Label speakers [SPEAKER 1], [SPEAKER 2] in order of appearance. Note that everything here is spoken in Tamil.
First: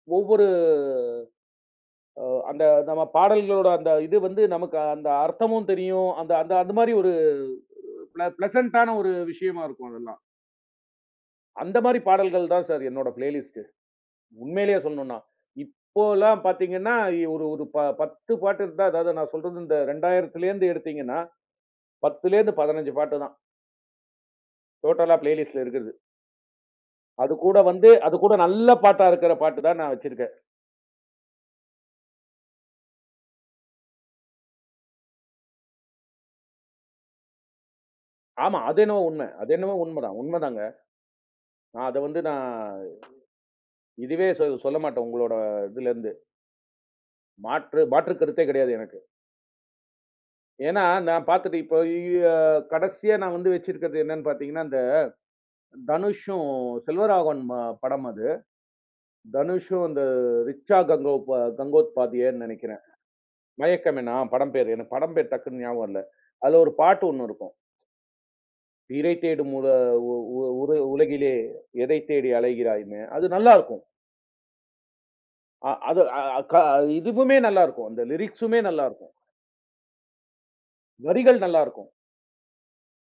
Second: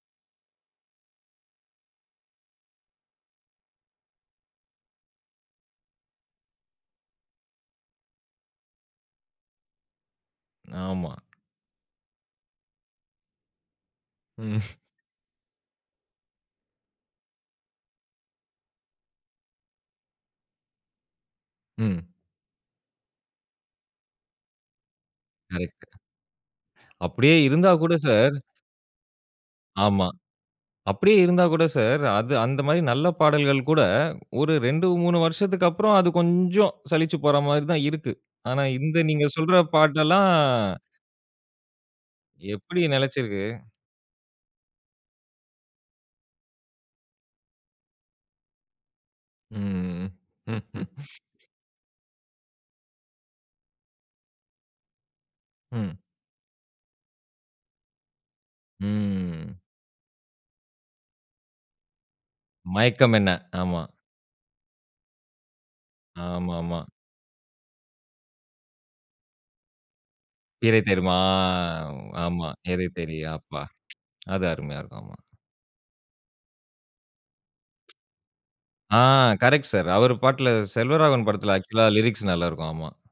[SPEAKER 1] ஒவ்வொரு அ அந்த நம்ம பாடல்களோட அந்த இது வந்து நமக்கு அந்த அர்த்தமும் தெரியும். அந்த அந்த மாரி ஒரு பிள பிளசன்ட்டான ஒரு விஷயமா இருக்கும், அதெல்லாம்.
[SPEAKER 2] ஆமா.
[SPEAKER 1] அந்த மாரி பாடல்கள் தான் சார் என்னோட பிளேலிஸ்ட்டு.
[SPEAKER 2] ம்.
[SPEAKER 1] உண்மையிலேயே சொல்லனுனா. இப்போலாம் பாத்தீங்கனா எ ஒரு ஒரு 10 பாட்டு இருந்தா, அதாவது நான் சொல்றது இந்த 2000ல இருந்து எடுத்தீங்கனா,
[SPEAKER 2] ம்.
[SPEAKER 1] 10லேருந்து 15 பாட்டுதான். டோட்டலா பிளேலிஸ்ட்ல
[SPEAKER 2] கரெக்ட்ங்க.
[SPEAKER 1] இருக்றது.
[SPEAKER 2] அப்படியே
[SPEAKER 1] அதுகூட
[SPEAKER 2] இருந்தா
[SPEAKER 1] வந்து
[SPEAKER 2] கூட
[SPEAKER 1] அதுகூட
[SPEAKER 2] சார்
[SPEAKER 1] நல்ல பாட்டா இருக்கற பாட்டு தான் நான்
[SPEAKER 2] ஆமா.
[SPEAKER 1] வச்சிருக்கேன்.
[SPEAKER 2] அப்படியே இருந்தா கூட சார், அது அந்த மாரி நல்ல பாடல்கள் கூட ஒரு 2, 3 வருசத்துக்கு அப்புறம் அது கொஞ்சோம் சலிச்சுப் போற மாரி தான் இருக்கு.
[SPEAKER 1] ஆமா,
[SPEAKER 2] ஆனா
[SPEAKER 1] அது
[SPEAKER 2] இந்த
[SPEAKER 1] என்னவோ உண்ம.
[SPEAKER 2] நீங்க
[SPEAKER 1] அது
[SPEAKER 2] சொல்ற
[SPEAKER 1] என்னவோ உண்மதான்,
[SPEAKER 2] பாட்டெல்லாம்.
[SPEAKER 1] உண்மதாங்க. நான் அத வந்து நான்
[SPEAKER 2] எப்படி நெலச்சுருக்கு.
[SPEAKER 1] இதுவே சொ சொல்ல மாட்டேன். உங்களோட இதுலருந்து. மாற்று மாற்று கருத்தே கெடையாது எனக்கு.
[SPEAKER 2] ம், ம்,
[SPEAKER 1] ஏன்னா,
[SPEAKER 2] ம்.
[SPEAKER 1] நான் பாத்துட்டு இப்ப இய்யோ கடைசியா நான் வந்து வச்சிருக்றது என்னன்னு பாத்தீங்கனா, இந்த
[SPEAKER 2] ம்.
[SPEAKER 1] தனுஷும் செல்வராகவன் படம் அது.
[SPEAKER 2] ம்.
[SPEAKER 1] தனுஷும் அந்த ரிச்சா கங்கோத் கங்கோத்பாத்தியேன்னு நெனைக்கிறேன்.
[SPEAKER 2] மயக்கம் என்ன? ஆமா.
[SPEAKER 1] மயக்கம் என்ன அ படம் பேரு. எனக்கு படம் பேரு டக்குனு ஞாபகம் வரல. அதுல ஒரு
[SPEAKER 2] ஆமாமா.
[SPEAKER 1] பாட்டு 1 இருக்கும். இரை தேடும் மொதா உ உ உற
[SPEAKER 2] பிறை தெரிமா?
[SPEAKER 1] உலகிலே. எதை தேடி
[SPEAKER 2] ஆமா. இரை
[SPEAKER 1] அலைகிறாய்னு. அது நல்லா
[SPEAKER 2] தெரியாப்பா.
[SPEAKER 1] இருக்கும்.
[SPEAKER 2] அது அருமையா இருக்கும். ஆமா.
[SPEAKER 1] அ அது அ க இதுவுமே நல்லா இருக்கும். அந்த லிரிக்ஸூமே நல்லா
[SPEAKER 2] ஆ
[SPEAKER 1] இருக்கும்.
[SPEAKER 2] Correct sir. அவரு பாட்டுல செல்வராகவன்
[SPEAKER 1] வரிகள்
[SPEAKER 2] படத்துல
[SPEAKER 1] நல்லா
[SPEAKER 2] ஆக்சுவல
[SPEAKER 1] இருக்கும்.
[SPEAKER 2] லிரிக்ஸ் நல்லா இருக்கும். ஆமா.